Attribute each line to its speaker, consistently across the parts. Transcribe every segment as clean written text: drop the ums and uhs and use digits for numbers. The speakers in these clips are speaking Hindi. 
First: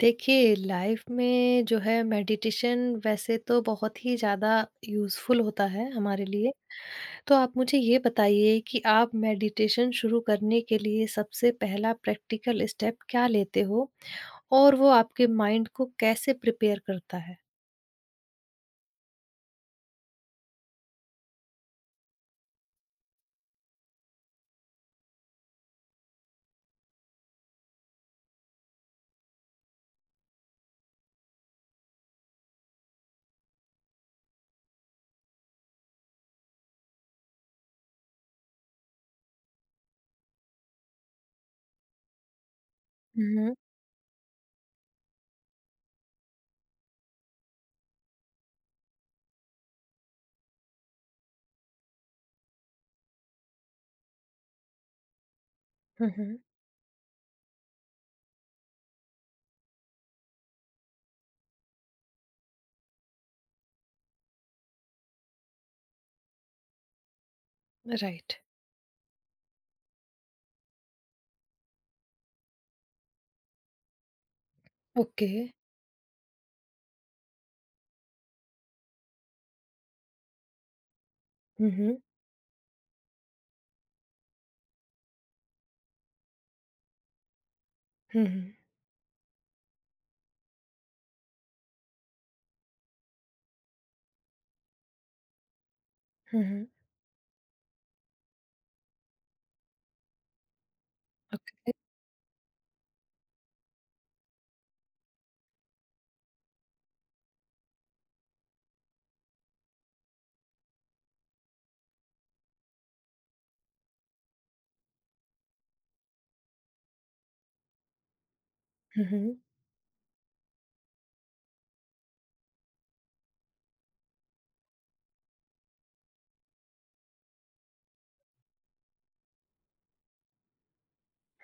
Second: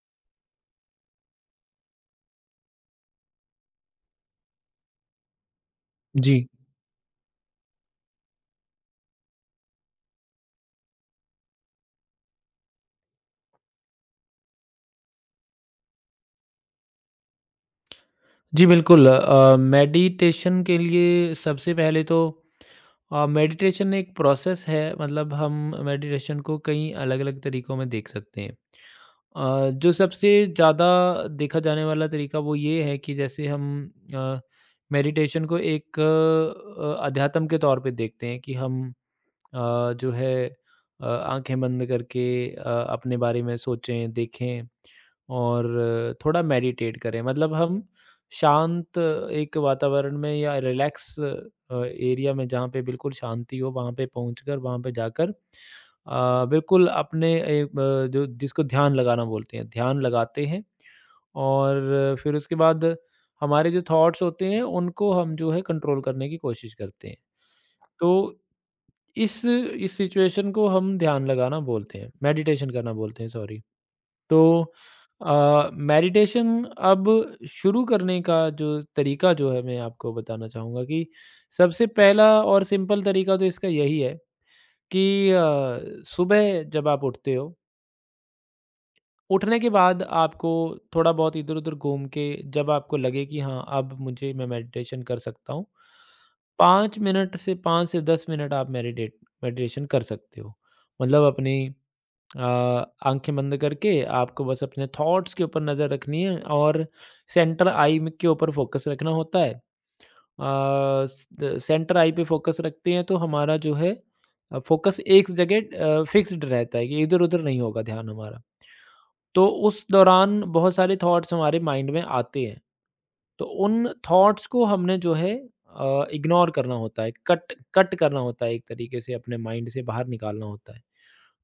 Speaker 1: देखिए, लाइफ में जो है मेडिटेशन वैसे तो बहुत ही ज़्यादा यूज़फुल होता है हमारे
Speaker 2: जी।
Speaker 1: लिए। तो आप मुझे ये बताइए कि आप मेडिटेशन शुरू करने के लिए सबसे पहला प्रैक्टिकल स्टेप क्या लेते हो? और वो आपके माइंड को कैसे प्रिपेयर करता है?
Speaker 2: जी, बिल्कुल मेडिटेशन के लिए सबसे पहले तो मेडिटेशन एक प्रोसेस है, मतलब हम मेडिटेशन को कई अलग-अलग तरीकों में देख सकते हैं। जो सबसे ज़्यादा देखा जाने वाला तरीका वो ये है कि जैसे हम अ, मेडिटेशन को एक अध्यात्म के तौर पे देखते हैं कि हम जो है आँखें बंद करके अ, अपने
Speaker 1: हुँ,
Speaker 2: बारे
Speaker 1: हुँ।
Speaker 2: में सोचें, देखें और थोड़ा मेडिटेट करें। मतलब हम शांत एक वातावरण में या रिलैक्स एरिया में जहाँ पे बिल्कुल शांति हो वहाँ पे पहुँचकर वहाँ पे जाकर
Speaker 1: हुँ, हुँ।
Speaker 2: बिल्कुल अपने एक जो जिसको ध्यान लगाना बोलते हैं, ध्यान लगाते हैं और फिर उसके बाद हमारे जो थॉट्स होते हैं उनको हम जो है कंट्रोल करने की कोशिश करते हैं। तो
Speaker 1: राइट।
Speaker 2: इस सिचुएशन को हम ध्यान लगाना बोलते हैं, मेडिटेशन करना बोलते हैं सॉरी। तो
Speaker 1: ओके।
Speaker 2: मेडिटेशन अब शुरू करने का जो तरीका जो है मैं आपको बताना चाहूँगा कि
Speaker 1: हुँ,
Speaker 2: सबसे
Speaker 1: हुँ।
Speaker 2: पहला और सिंपल तरीका तो इसका यही है कि सुबह जब आप उठते हो,
Speaker 1: हुँ, हुँ।
Speaker 2: उठने के बाद आपको थोड़ा बहुत इधर-उधर घूम के जब आपको लगे कि हाँ, अब मुझे मैं मेडिटेशन कर सकता हूँ,
Speaker 1: हुँ, हुँ।
Speaker 2: 5 मिनट से 5 से 10 मिनट आप मेडिटेट मेडिटेशन कर सकते हो। मतलब अपनी
Speaker 1: ओके।
Speaker 2: आँखें बंद करके आपको बस अपने थॉट्स के ऊपर नज़र रखनी है और सेंटर आई में के ऊपर फोकस रखना होता है। स द सेंटर आई पे फोकस रखते हैं तो हमारा जो है फोकस एक जगह फिक्स्ड रहता है कि इधर-उधर नहीं होगा ध्यान हमारा।
Speaker 1: हुँ, हुँ।
Speaker 2: तो उस दौरान बहुत सारे थॉट्स हमारे माइंड में आते हैं, तो उन थॉट्स को हमने जो है इग्नोर करना होता है, कट कट करना होता है, एक तरीके से अपने माइंड से बाहर निकालना होता है।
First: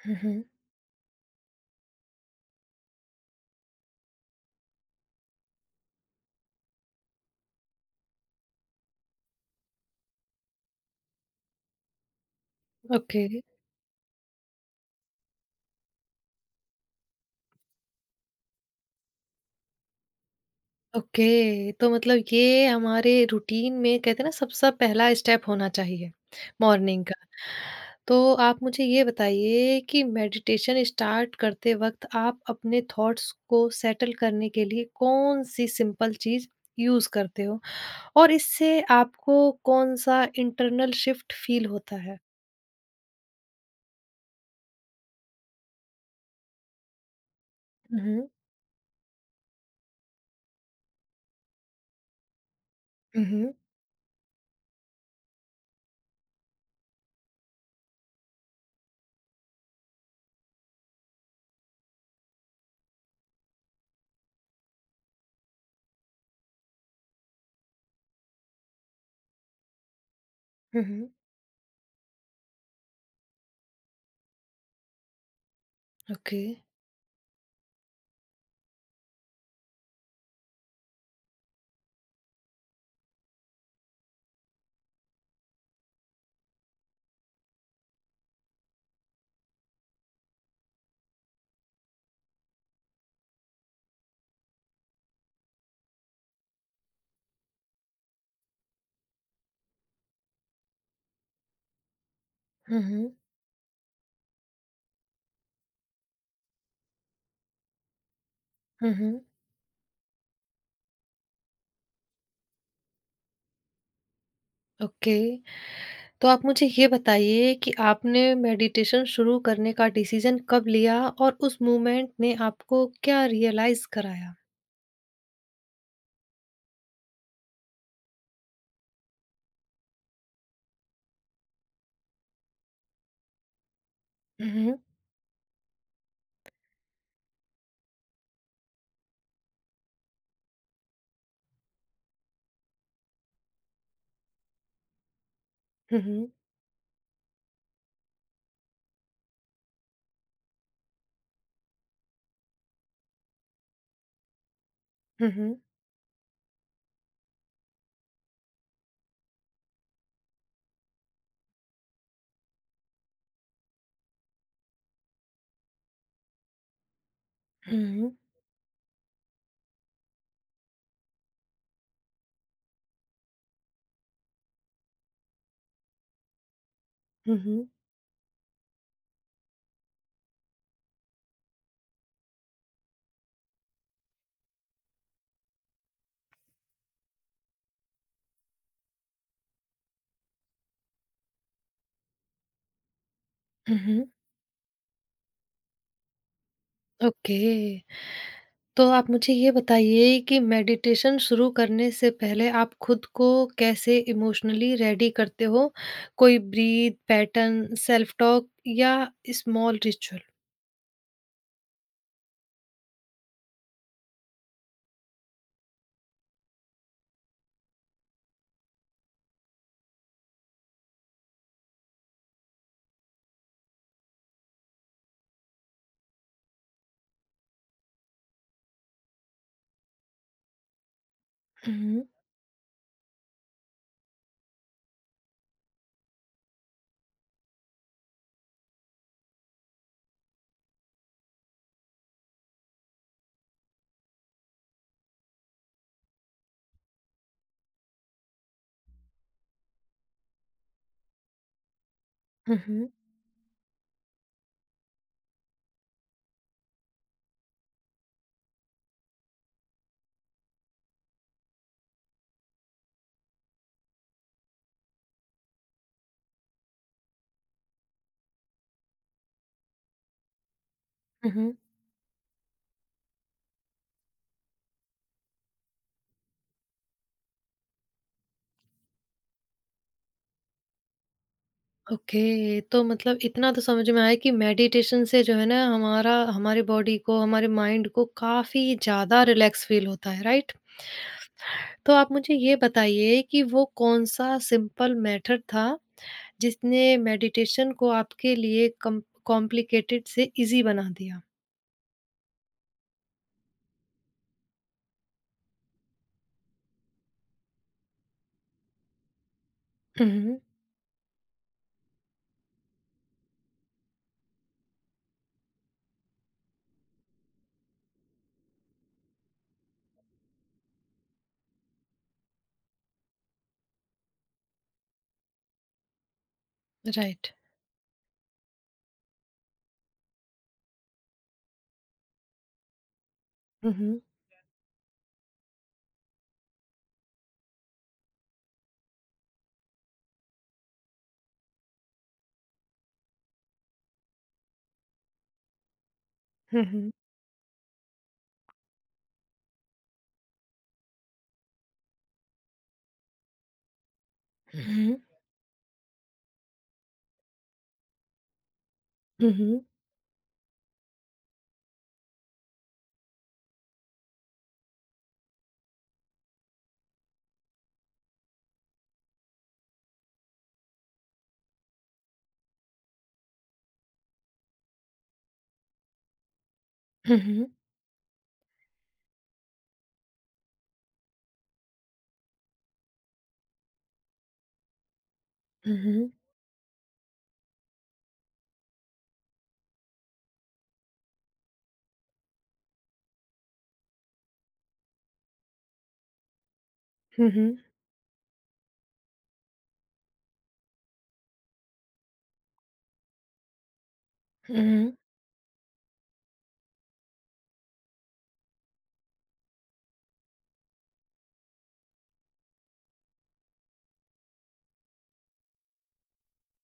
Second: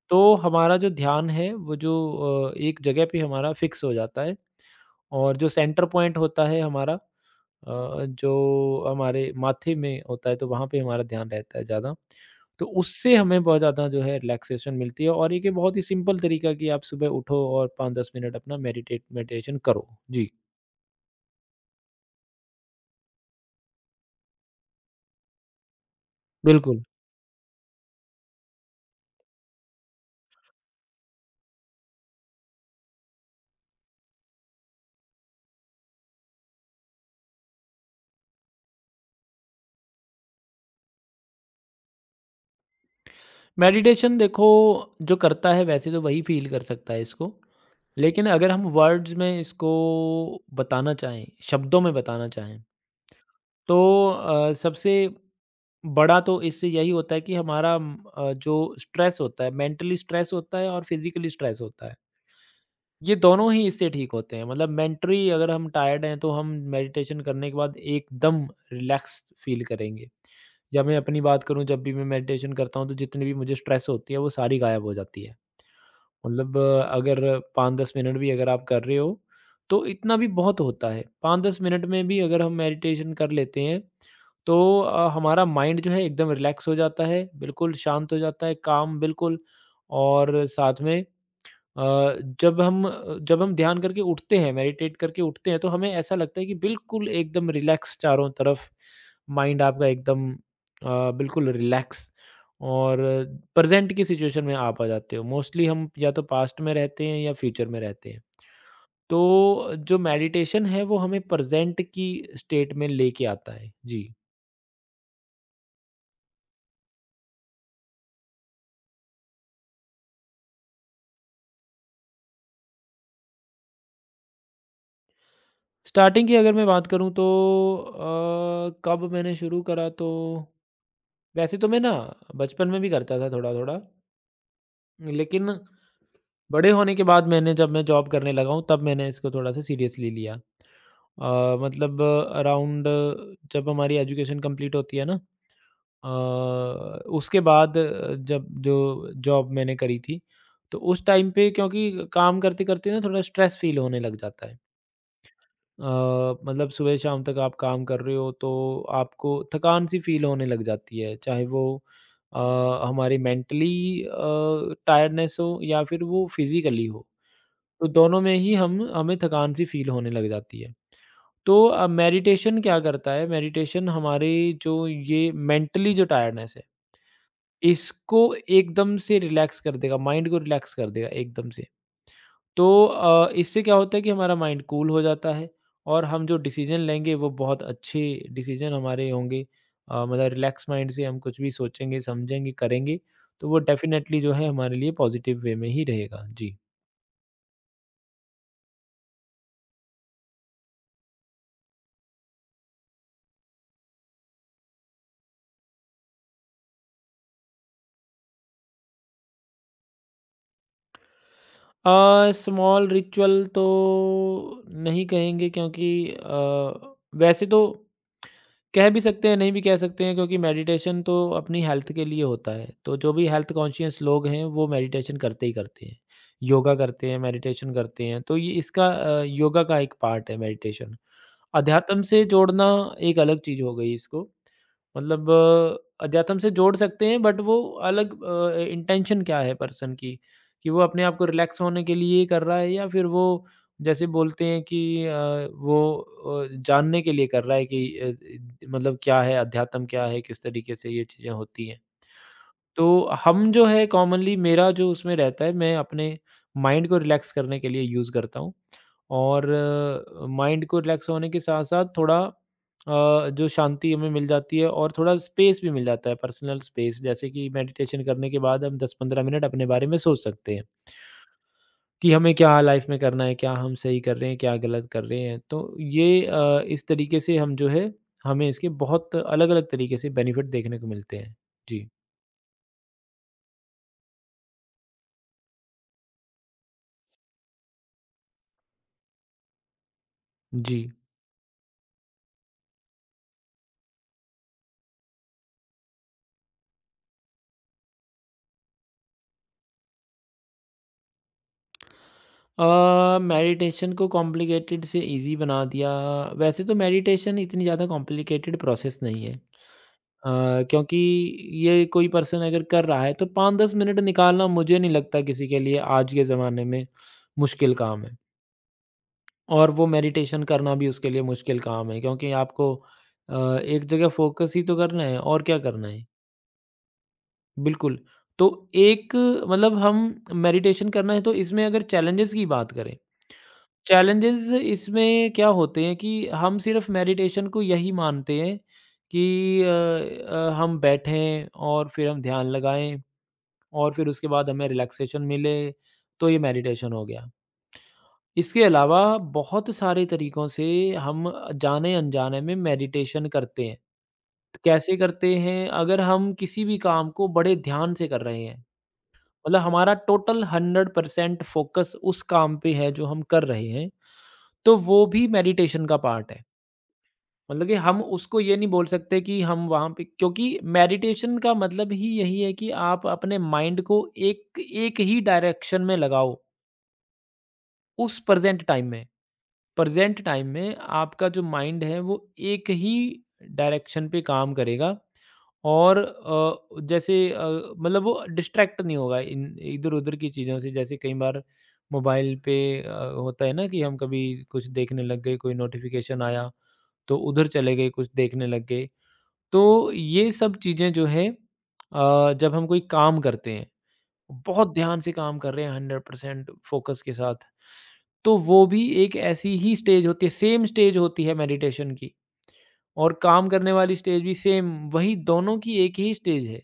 Speaker 1: हुँ,
Speaker 2: तो
Speaker 1: हुँ।
Speaker 2: हमारा जो ध्यान है वो जो एक जगह पे हमारा फिक्स हो जाता है और जो सेंटर पॉइंट होता है हमारा, जो हमारे माथे में होता है, तो वहाँ पे हमारा ध्यान रहता है ज़्यादा। तो उससे
Speaker 1: ओके।
Speaker 2: हमें बहुत ज़्यादा जो है रिलैक्सेशन मिलती है और एक ये बहुत ही सिंपल तरीका है कि आप सुबह उठो और 5-10 मिनट अपना मेडिटेट मेडिटेशन करो। जी,
Speaker 1: ओके, तो मतलब ये हमारे रूटीन में कहते हैं ना सबसे पहला स्टेप होना चाहिए
Speaker 2: बिल्कुल।
Speaker 1: मॉर्निंग का। तो आप मुझे ये बताइए कि मेडिटेशन स्टार्ट करते वक़्त आप अपने थॉट्स को सेटल करने के लिए कौन-सी सिंपल चीज़ यूज़ करते हो? और इससे आपको कौन-सा इंटरनल शिफ्ट फ़ील होता है?
Speaker 2: मेडिटेशन देखो जो करता है वैसे तो वही फ़ील कर सकता है इसको।
Speaker 1: हुँ,
Speaker 2: लेकिन
Speaker 1: हुँ।
Speaker 2: अगर हम वर्ड्स में इसको बताना चाहें, शब्दों में बताना चाहें,
Speaker 1: हुँ, हुँ।
Speaker 2: तो सबसे बड़ा तो इससे यही होता है कि हमारा जो स्ट्रेस होता है, मेंटली स्ट्रेस होता है और फिजिकली स्ट्रेस होता है, ये दोनों ही इससे ठीक होते हैं। मतलब मेंटली अगर हम टायर्ड हैं तो हम मेडिटेशन करने के बाद एकदम रिलैक्स फील करेंगे। या
Speaker 1: हुँ,
Speaker 2: मैं
Speaker 1: हुँ।
Speaker 2: अपनी बात करूं, जब भी मैं मेडिटेशन करता हूं तो जितनी भी मुझे स्ट्रेस होती है वो सारी गायब हो जाती है।
Speaker 1: ओके।
Speaker 2: मतलब अगर 5-10 मिनट भी अगर आप कर रहे हो, तो इतना भी बहुत होता है। 5-10 मिनट में भी अगर हम मेडिटेशन कर लेते हैं, तो हमारा माइंड जो है एकदम रिलैक्स हो जाता है, बिल्कुल शांत हो जाता है, काम बिल्कुल। और साथ में अ, जब हम ध्यान करके उठते हैं, मेडिटेट करके उठते हैं, तो हमें ऐसा लगता है कि बिल्कुल एकदम रिलैक्स चारों तरफ, माइंड आपका एकदम बिल्कुल रिलैक्स।
Speaker 1: हुँ,
Speaker 2: और
Speaker 1: हुँ।
Speaker 2: प्रेज़ेंट की सिचुएशन में आप आ जाते हो। मोस्टली हम या तो पास्ट में रहते हैं या फ्यूचर में रहते हैं।
Speaker 1: हुँ, हुँ।
Speaker 2: तो जो मेडिटेशन है, वो हमें प्रेज़ेंट की स्टेट में लेके आता है। जी।
Speaker 1: ओके। तो आप मुझे ये बताइए कि आपने मेडिटेशन शुरू करने का डिसीजन कब लिया और उस मूवमेंट ने आपको क्या रियलाइज कराया?
Speaker 2: स्टार्टिंग की अगर मैं बात करूँ तो कब मैंने शुरू करा, तो वैसे तो मैं ना बचपन में भी करता था थोड़ा-थोड़ा।
Speaker 1: हुँ, हुँ,
Speaker 2: लेकिन बड़े होने के बाद, मैंने जब मैं जॉब करने लगा हूँ, तब मैंने इसको थोड़ा-सा सीरियसली लिया। मतलब अराउंड जब हमारी एजुकेशन कंप्लीट होती है ना, अ,
Speaker 1: हुँ,
Speaker 2: उसके बाद जब जो जॉब मैंने करी थी, तो उस टाइम पे क्योंकि काम करते-करते ना थोड़ा स्ट्रेस फ़ील होने लग जाता है।
Speaker 1: हुँ, हुँ,
Speaker 2: अ, मतलब सुबह-शाम तक आप काम कर रहे हो, तो आपको थकान-सी फ़ील होने लग जाती है। चाहे वो अ, हमारी मेंटली अ, टायर्डनेस हो या फिर वो फिज़िकली हो। तो
Speaker 1: हुँ,
Speaker 2: दोनों में ही हम हमें थकान सी फ़ील होने लग जाती है। तो मेडिटेशन क्या करता है, मेडिटेशन हमारी जो ये मेंटली जो टायर्डनेस है,
Speaker 1: हुँ, हुँ,
Speaker 2: इसको एकदम से रिलैक्स कर देगा, माइंड को रिलैक्स कर देगा एकदम से। तो इससे क्या होता है कि हमारा माइंड कूल हो जाता है और हम जो डिसीज़न लेंगे वो बहुत अच्छे डिसीज़न हमारे होंगे। मतलब रिलैक्स माइंड से हम कुछ भी सोचेंगे, समझेंगे, करेंगे, तो वो
Speaker 1: हुँ, हुँ।
Speaker 2: डेफ़िनेटली जो है हमारे लिए पॉज़िटिव वे में ही रहेगा। जी।
Speaker 1: ओके। तो आप मुझे ये बताइए कि मेडिटेशन शुरू करने से पहले आप खुद को कैसे इमोशनली रेडी करते हो? कोई ब्रीथ पैटर्न, सेल्फ टॉक या स्मॉल रिचुअल?
Speaker 2: स्मॉल रिचुअल तो नहीं कहेंगे क्योंकि वैसे तो कह भी सकते हैं नहीं भी कह सकते हैं क्योंकि मेडिटेशन तो अपनी हेल्थ के लिए होता है, तो जो भी हेल्थ कॉन्शियस लोग हैं वो मेडिटेशन करते ही करते हैं, योगा करते हैं, मेडिटेशन करते हैं। तो ये इसका योगा का एक पार्ट है मेडिटेशन। अध्यात्म
Speaker 1: हुँ,
Speaker 2: से जोड़ना एक अलग चीज़ हो गई इसको। मतलब अध्यात्म से जोड़ सकते हैं बट वो अलग इंटेंशन क्या है पर्सन की, कि वो अपने आप को रिलैक्स होने के लिए कर रहा है या फिर वो जैसे बोलते हैं कि वो जानने के लिए कर रहा है कि मतलब क्या है, अध्यात्म क्या है, किस तरीके से ये चीज़ें होती हैं।
Speaker 1: हुँ,
Speaker 2: तो
Speaker 1: हुँ,
Speaker 2: हम जो है कॉमनली मेरा जो उसमें रहता है, मैं अपने माइंड को रिलैक्स करने के लिए यूज़ करता हूँ। और माइंड को रिलैक्स होने के साथ साथ थोड़ा जो शांति हमें मिल जाती है और थोड़ा स्पेस भी मिल जाता है, पर्सनल स्पेस, जैसे कि मेडिटेशन करने के बाद हम 10-15 मिनट अपने बारे में सोच सकते हैं
Speaker 1: हुँ, हुँ।
Speaker 2: कि हमें क्या लाइफ में करना है, क्या हम सही कर रहे हैं, क्या गलत कर रहे हैं। तो ये इस तरीके से हम जो है हमें इसके बहुत अलग-अलग तरीके से बेनिफिट देखने को मिलते हैं। जी।
Speaker 1: ओके, तो मतलब इतना तो समझ में आया कि मेडिटेशन से जो है ना हमारा हमारी बॉडी को, हमारे माइंड को काफ़ी ज़्यादा रिलैक्स फ़ील होता है, राइट?
Speaker 2: जी।
Speaker 1: तो आप मुझे ये बताइए कि वो कौन-सा सिंपल मेथड था, जिसने मेडिटेशन को आपके लिए कम कॉम्प्लिकेटेड से ईज़ी बना दिया?
Speaker 2: अ, मेडिटेशन को कॉम्प्लिकेटेड से ईज़ी बना दिया। वैसे तो मेडिटेशन इतनी ज़्यादा कॉम्प्लिकेटेड प्रोसेस नहीं है।
Speaker 1: हुँ, हुँ,
Speaker 2: क्योंकि ये कोई पर्सन अगर कर रहा है तो 5-10 मिनट निकालना मुझे नहीं लगता किसी के लिए आज के ज़माने में मुश्किल काम है। और वो मेडिटेशन करना भी उसके लिए मुश्किल काम है क्योंकि आपको अ, एक जगह फ़ोकस ही तो करना है और क्या करना है?
Speaker 1: राइट।
Speaker 2: बिल्कुल। तो एक मतलब हम मेडिटेशन करना है, तो इसमें अगर चैलेंजेस की बात करें,
Speaker 1: हुँ, हुँ।
Speaker 2: चैलेंजेस इसमें क्या होते हैं कि हम सिर्फ मेडिटेशन को यही मानते हैं कि हम बैठें और फिर हम ध्यान लगाएँ और फिर उसके बाद हमें रिलैक्सेशन मिले, तो ये
Speaker 1: हुँ, हुँ।
Speaker 2: मेडिटेशन हो गया। इसके अलावा बहुत सारे तरीकों से हम जाने-अनजाने में मेडिटेशन करते हैं। तो कैसे करते हैं? अगर हम किसी भी काम को बड़े ध्यान से कर रहे हैं,
Speaker 1: हुँ,
Speaker 2: मतलब
Speaker 1: हुँ।
Speaker 2: हमारा टोटल 100% फ़ोकस उस काम पे है जो हम कर रहे हैं, तो वो भी मेडिटेशन का पार्ट है। मतलब कि हम उसको ये नहीं बोल सकते कि हम वहाँ पे क्योंकि मेडिटेशन का मतलब ही यही है कि आप अपने माइंड को एक एक ही डायरेक्शन में लगाओ।
Speaker 1: हुँ, हुँ।
Speaker 2: उस प्रेजेंट टाइम में, प्रेजेंट टाइम में आपका जो माइंड है वो एक ही डायरेक्शन पे काम करेगा
Speaker 1: हुँ,
Speaker 2: और
Speaker 1: हुँ।
Speaker 2: मतलब वो डिस्ट्रैक्ट नहीं होगा इन इधर उधर की चीज़ों से, जैसे कई बार मोबाइल पे होता है ना कि हम कभी कुछ देखने लग गए, कोई नोटिफिकेशन आया तो
Speaker 1: हुँ, हुँ। हुँ,
Speaker 2: उधर
Speaker 1: हुँ।
Speaker 2: चले गए, कुछ देखने लग गए। तो ये सब चीज़ें जो है जब हम कोई काम करते हैं,
Speaker 1: हुँ,
Speaker 2: बहुत
Speaker 1: हुँ।
Speaker 2: ध्यान से काम कर रहे हैं 100% फ़ोकस के साथ, तो वो भी एक ऐसी ही स्टेज होती है, सेम स्टेज होती है मेडिटेशन की। और काम करने वाली स्टेज भी सेम, वही दोनों की एक ही स्टेज है।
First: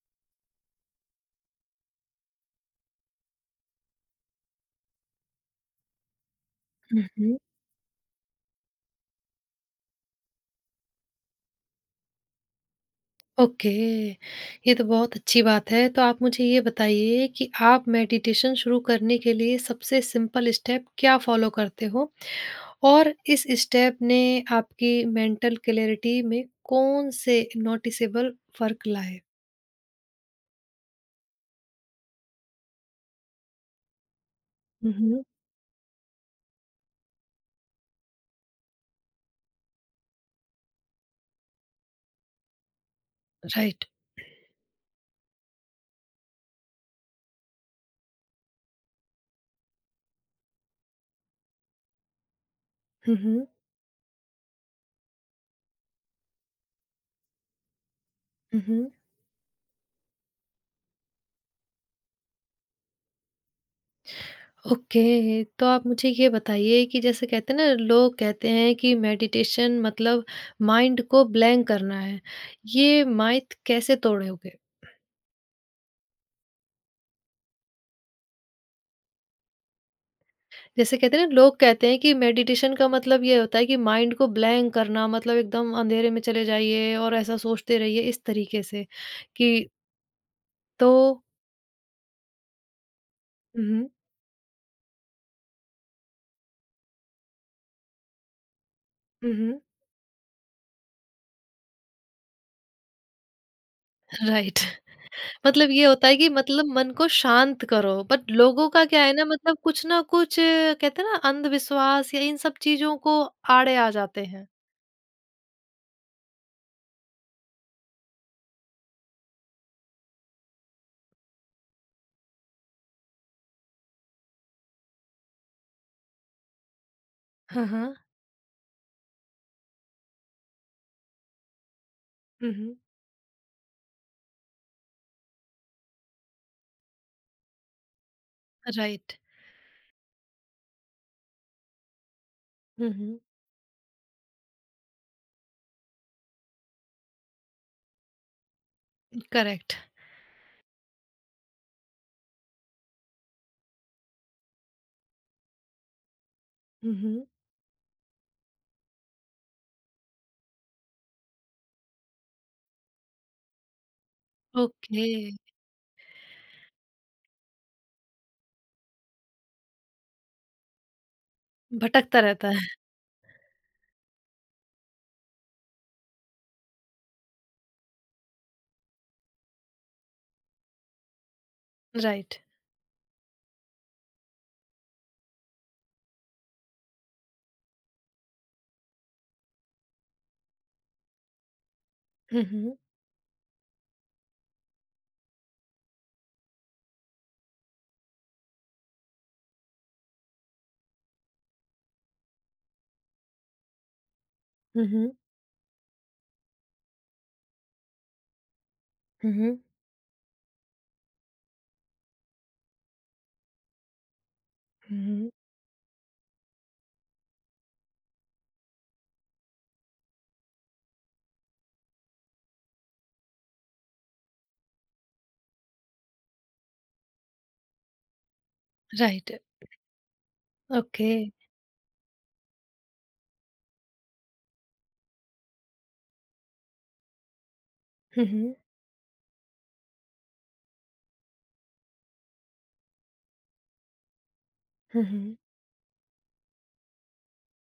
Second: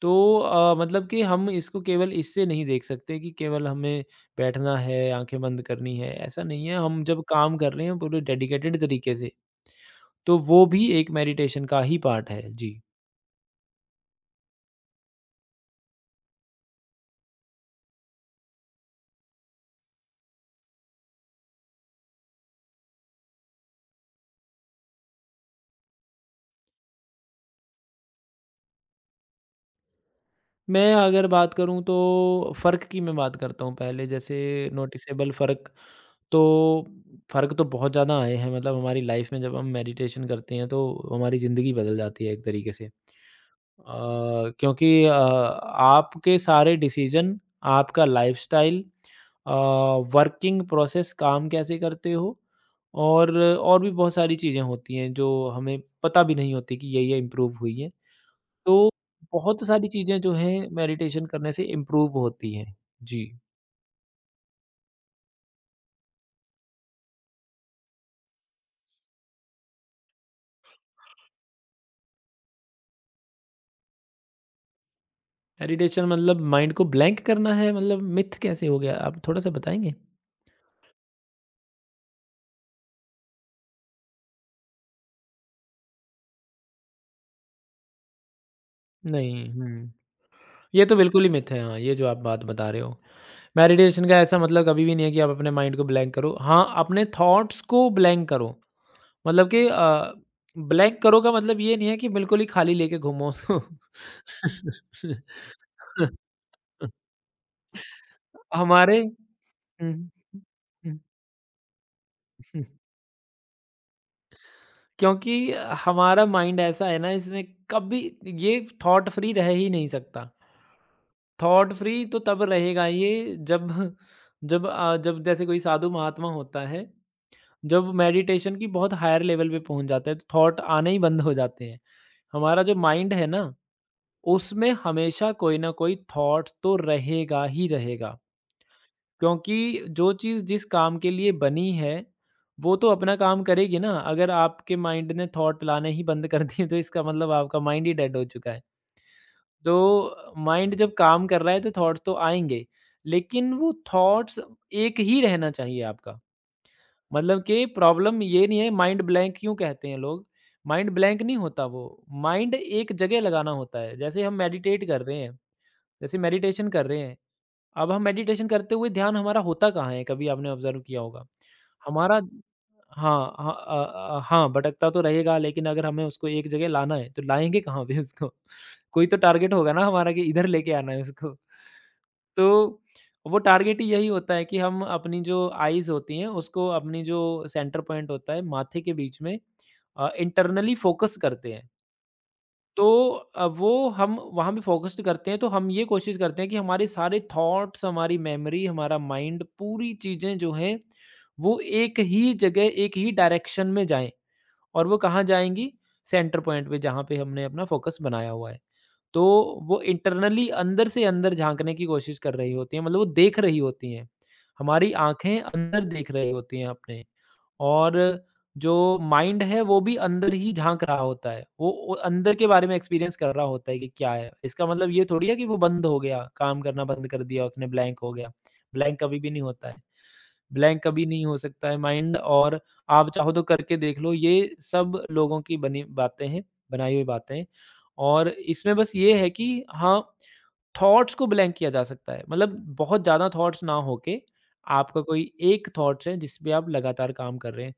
Speaker 2: तो मतलब कि हम इसको केवल इससे नहीं देख सकते कि केवल हमें बैठना है, आँखें बंद करनी है, ऐसा नहीं है। हम
Speaker 1: हुँ,
Speaker 2: जब
Speaker 1: हुँ।
Speaker 2: काम कर रहे हैं पूरे डेडिकेटेड तरीके से, तो वो भी एक मेडिटेशन का ही पार्ट है। जी।
Speaker 1: ओके, ये तो बहुत अच्छी बात है। तो आप मुझे ये बताइए कि आप मेडिटेशन शुरू करने के लिए सबसे सिंपल स्टेप क्या फ़ॉलो करते हो? और इस स्टेप ने आपकी मेंटल क्लैरिटी में कौन से नोटिसेबल फ़र्क लाए?
Speaker 2: मैं अगर बात करूँ तो फ़र्क की, मैं बात करता हूँ पहले जैसे
Speaker 1: हुँ, हुँ।
Speaker 2: नोटिसेबल फ़र्क, तो फ़र्क तो बहुत ज़्यादा आए हैं। मतलब हमारी लाइफ में जब हम मेडिटेशन करते हैं तो हमारी ज़िंदगी बदल जाती है एक तरीके से। अ,
Speaker 1: राइट।
Speaker 2: क्योंकि अ, आपके सारे डिसीजन, आपका लाइफ़स्टाइल, अ, वर्किंग प्रोसेस, काम कैसे करते हो
Speaker 1: हुँ,
Speaker 2: और
Speaker 1: हुँ।
Speaker 2: और भी बहुत सारी चीज़ें होती हैं जो हमें पता भी नहीं होती कि ये इम्प्रूव हुई हैं।
Speaker 1: हुँ,
Speaker 2: तो
Speaker 1: हुँ।
Speaker 2: बहुत सारी चीज़ें जो हैं मेडिटेशन करने से इम्प्रूव होती हैं। जी।
Speaker 1: ओके, तो आप मुझे ये बताइए कि जैसे कहते हैं ना लोग कहते हैं कि मेडिटेशन मतलब माइंड को ब्लैंक करना है। ये माइथ कैसे तोड़ोगे?
Speaker 2: मेडिटेशन मतलब माइंड को ब्लैंक करना है, मतलब मिथ कैसे हो गया? आप थोड़ा-सा बताएँगे?
Speaker 1: जैसे कहते हैं ना लोग कहते हैं कि मेडिटेशन का मतलब ये होता है कि माइंड को ब्लैंक करना मतलब एकदम अंधेरे में चले जाइए और ऐसा सोचते रहिए इस तरीके से कि
Speaker 2: नहीं, हुँ। ये
Speaker 1: तो
Speaker 2: तो बिल्कुल ही मिथ है, हाँ, ये जो आप बात बता रहे हो।
Speaker 1: हम्म।
Speaker 2: मेडिटेशन का ऐसा मतलब कभी भी नहीं है कि आप अपने माइंड को ब्लैंक करो। हाँ, अपने थॉट्स को ब्लैंक करो। मतलब
Speaker 1: हम्म।
Speaker 2: कि ब्लैंक करो का मतलब ये नहीं है कि बिल्कुल ही खाली लेके घूमो उसको।
Speaker 1: राइट। मतलब ये होता है कि मतलब मन को शांत करो बट लोगों का
Speaker 2: हमारे
Speaker 1: क्या है ना मतलब कुछ
Speaker 2: हुँ,
Speaker 1: ना कुछ
Speaker 2: हुँ,
Speaker 1: कहते हैं ना अंधविश्वास या इन सब
Speaker 2: हुँ।
Speaker 1: चीजों को आड़े आ जाते हैं।
Speaker 2: क्योंकि हमारा माइंड ऐसा है ना, इसमें कभी ये थॉट फ्री रह ही नहीं सकता। थॉट फ्री तो तब रहेगा ये, जब जब अ, जब जैसे कोई साधु महात्मा होता है,
Speaker 1: हाँ,
Speaker 2: जब
Speaker 1: हाँ।
Speaker 2: मेडिटेशन की बहुत हायर लेवल पे पहुँच जाता है तो थॉट आने ही बंद हो जाते हैं। हमारा जो
Speaker 1: हम्म।
Speaker 2: माइंड है ना, उसमें हमेशा कोई ना कोई थॉट्स तो रहेगा ही रहेगा।
Speaker 1: राइट।
Speaker 2: क्योंकि जो चीज़ जिस काम के लिए बनी है, वो तो अपना
Speaker 1: हम्म।
Speaker 2: काम करेगी ना। अगर आपके माइंड ने थॉट लाने ही बंद कर दिए तो इसका मतलब आपका माइंड ही डेड हो चुका है।
Speaker 1: करेक्ट।
Speaker 2: तो माइंड जब काम कर रहा है तो थॉट्स तो आएँगे, लेकिन वो थॉट्स एक ही रहना चाहिए आपका।
Speaker 1: हम्म।
Speaker 2: मतलब कि प्रॉब्लम ये नहीं है, माइंड ब्लैंक क्यों कहते हैं लोग? माइंड ब्लैंक नहीं होता वो, माइंड एक जगह लगाना होता है। जैसे हम मेडिटेट कर
Speaker 1: ओके।
Speaker 2: रहे हैं, जैसे मेडिटेशन कर रहे हैं। अब हम मेडिटेशन करते हुए ध्यान हमारा होता कहाँ है? कभी आपने ऑब्ज़र्व किया होगा।
Speaker 1: भटकता
Speaker 2: हमारा
Speaker 1: रहता है।
Speaker 2: हाँ, हाँ, हाँ, भटकता तो रहेगा लेकिन अगर हमें उसको एक जगह लाना है, तो लाएँगे कहाँ पे उसको? कोई तो टारगेट होगा ना हमारा कि इधर लेके आना है उसको।
Speaker 1: राइट।
Speaker 2: तो वो टारगेट ही यही होता है कि हम अपनी जो आइज़ होती हैं, उसको अपनी जो सेंटर पॉइंट होता है माथे के बीच में, इंटरनली फ़ोकस करते हैं।
Speaker 1: हम्म।
Speaker 2: तो वो हम वहाँ पे फ़ोकस्ड करते हैं, तो हम ये कोशिश करते हैं कि हमारे सारे थॉट्स, हमारी मेमोरी, हमारा माइंड, पूरी चीज़ें जो हैं, वो एक ही जगह, एक ही डायरेक्शन में जाएँ और वो
Speaker 1: हम्म।
Speaker 2: कहाँ जाएँगी? सेंटर पॉइंट पे, जहाँ पे हमने अपना फ़ोकस बनाया हुआ है। तो
Speaker 1: हुँ, हुँ।
Speaker 2: वो इंटरनली अंदर से अंदर झाँकने की कोशिश कर रही होती हैं, मतलब वो देख रही होती हैं। हमारी
Speaker 1: हुँ, हुँ।
Speaker 2: आँखें अंदर देख रही होती हैं अपने। और जो माइंड है वो भी अंदर ही झाँक रहा होता है। वो अंदर के बारे में एक्सपीरियंस कर रहा होता है कि क्या है। इसका मतलब ये थोड़ी है कि वो बंद हो गया, काम करना बंद कर दिया उसने, ब्लैंक हो गया। ब्लैंक कभी भी
Speaker 1: राइट,
Speaker 2: नहीं होता है, ब्लैंक कभी
Speaker 1: ओके।
Speaker 2: नहीं हो सकता है माइंड, और आप चाहो तो करके देख लो। ये सब लोगों की बनी बातें हैं, बनाई हुई बातें हैं,
Speaker 1: हुँ,
Speaker 2: और
Speaker 1: हुँ।
Speaker 2: इसमें बस ये है कि हाँ, थॉट्स को ब्लैंक किया जा सकता है। मतलब बहुत ज़्यादा थॉट्स ना होके आपका
Speaker 1: हुँ,
Speaker 2: कोई
Speaker 1: हुँ।
Speaker 2: एक थॉट्स है जिस पे आप लगातार काम कर रहे हैं,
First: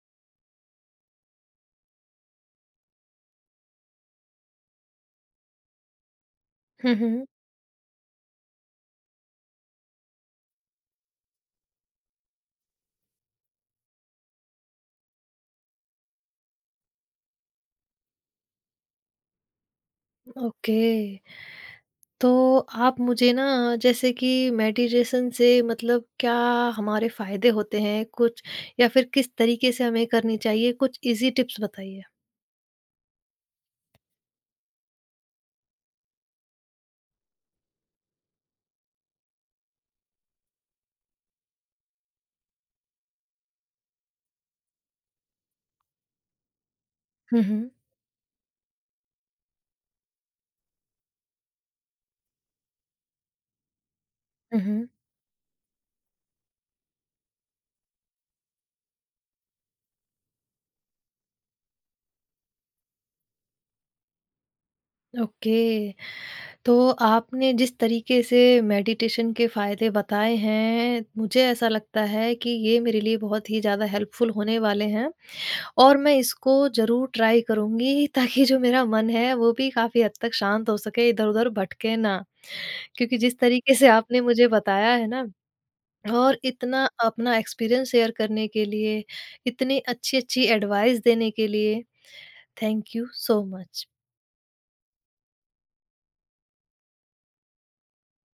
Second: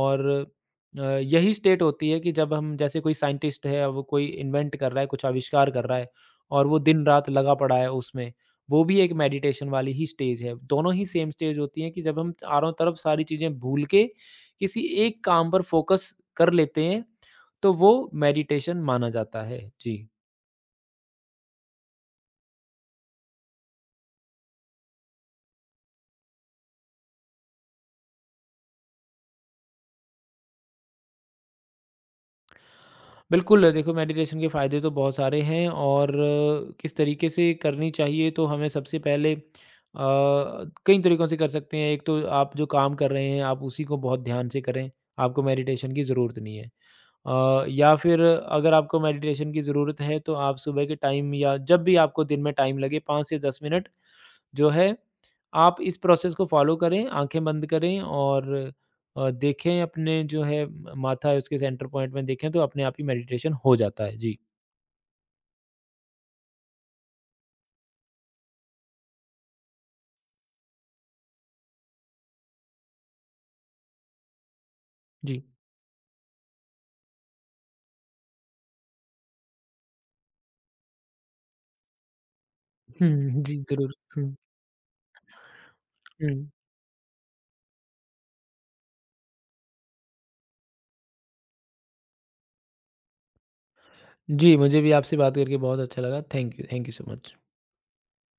Speaker 2: और यही स्टेट होती है कि जब हम, जैसे कोई साइंटिस्ट है वो कोई इन्वेंट कर रहा है, कुछ आविष्कार कर रहा है और वो
Speaker 1: हुँ, हुँ।
Speaker 2: दिन-रात लगा पड़ा है उसमें, वो भी एक मेडिटेशन वाली ही स्टेज है। दोनों ही सेम स्टेज होती है कि जब हम चारों तरफ सारी चीज़ें भूल के किसी एक काम पर फोकस कर लेते हैं, तो वो मेडिटेशन माना जाता है। जी।
Speaker 1: ओके। तो आप मुझे ना जैसे कि मेडिटेशन से मतलब क्या हमारे फ़ायदे होते हैं कुछ या फिर किस तरीके से हमें करनी चाहिए? कुछ ईज़ी टिप्स बताइए।
Speaker 2: बिल्कुल, देखो मेडिटेशन के फ़ायदे तो बहुत सारे हैं, और किस तरीके से करनी चाहिए तो हमें सबसे पहले कई तरीकों से कर सकते हैं। एक तो आप जो काम कर रहे हैं, आप उसी को बहुत ध्यान से करें, आपको मेडिटेशन की ज़रूरत नहीं है।
Speaker 1: हुँ, हुँ।
Speaker 2: या फिर अगर आपको मेडिटेशन की ज़रूरत है तो आप सुबह के टाइम या जब भी आपको दिन में टाइम लगे, 5 से 10 मिनट
Speaker 1: हुँ,
Speaker 2: जो है
Speaker 1: हुँ।
Speaker 2: आप इस प्रोसेस को फ़ॉलो करें, आँखें बंद करें और देखें अपने जो है माथा है उसके सेंटर पॉइंट में देखें तो अपने आप ही मेडिटेशन हो जाता है। जी,
Speaker 1: ओके। तो आपने जिस तरीके से मेडिटेशन के फ़ायदे बताए हैं, मुझे ऐसा लगता है कि ये मेरे लिए बहुत ही ज़्यादा हेल्पफुल होने वाले हैं।
Speaker 2: जी।
Speaker 1: और मैं इसको ज़रूर ट्राई करूँगी ताकि जो मेरा मन है वो भी काफ़ी हद तक शांत हो सके, इधर-उधर भटके ना। क्योंकि जिस
Speaker 2: हुँ, जी,
Speaker 1: तरीके से
Speaker 2: ज़रूर।
Speaker 1: आपने
Speaker 2: हुँ,
Speaker 1: मुझे बताया है ना
Speaker 2: हुँ।
Speaker 1: और इतना अपना एक्सपीरियंस शेयर करने के लिए, इतनी अच्छी-अच्छी एडवाइस देने के लिए, थैंक यू सो मच।
Speaker 2: जी, मुझे भी आपसे बात करके बहुत अच्छा लगा। Thank you so much.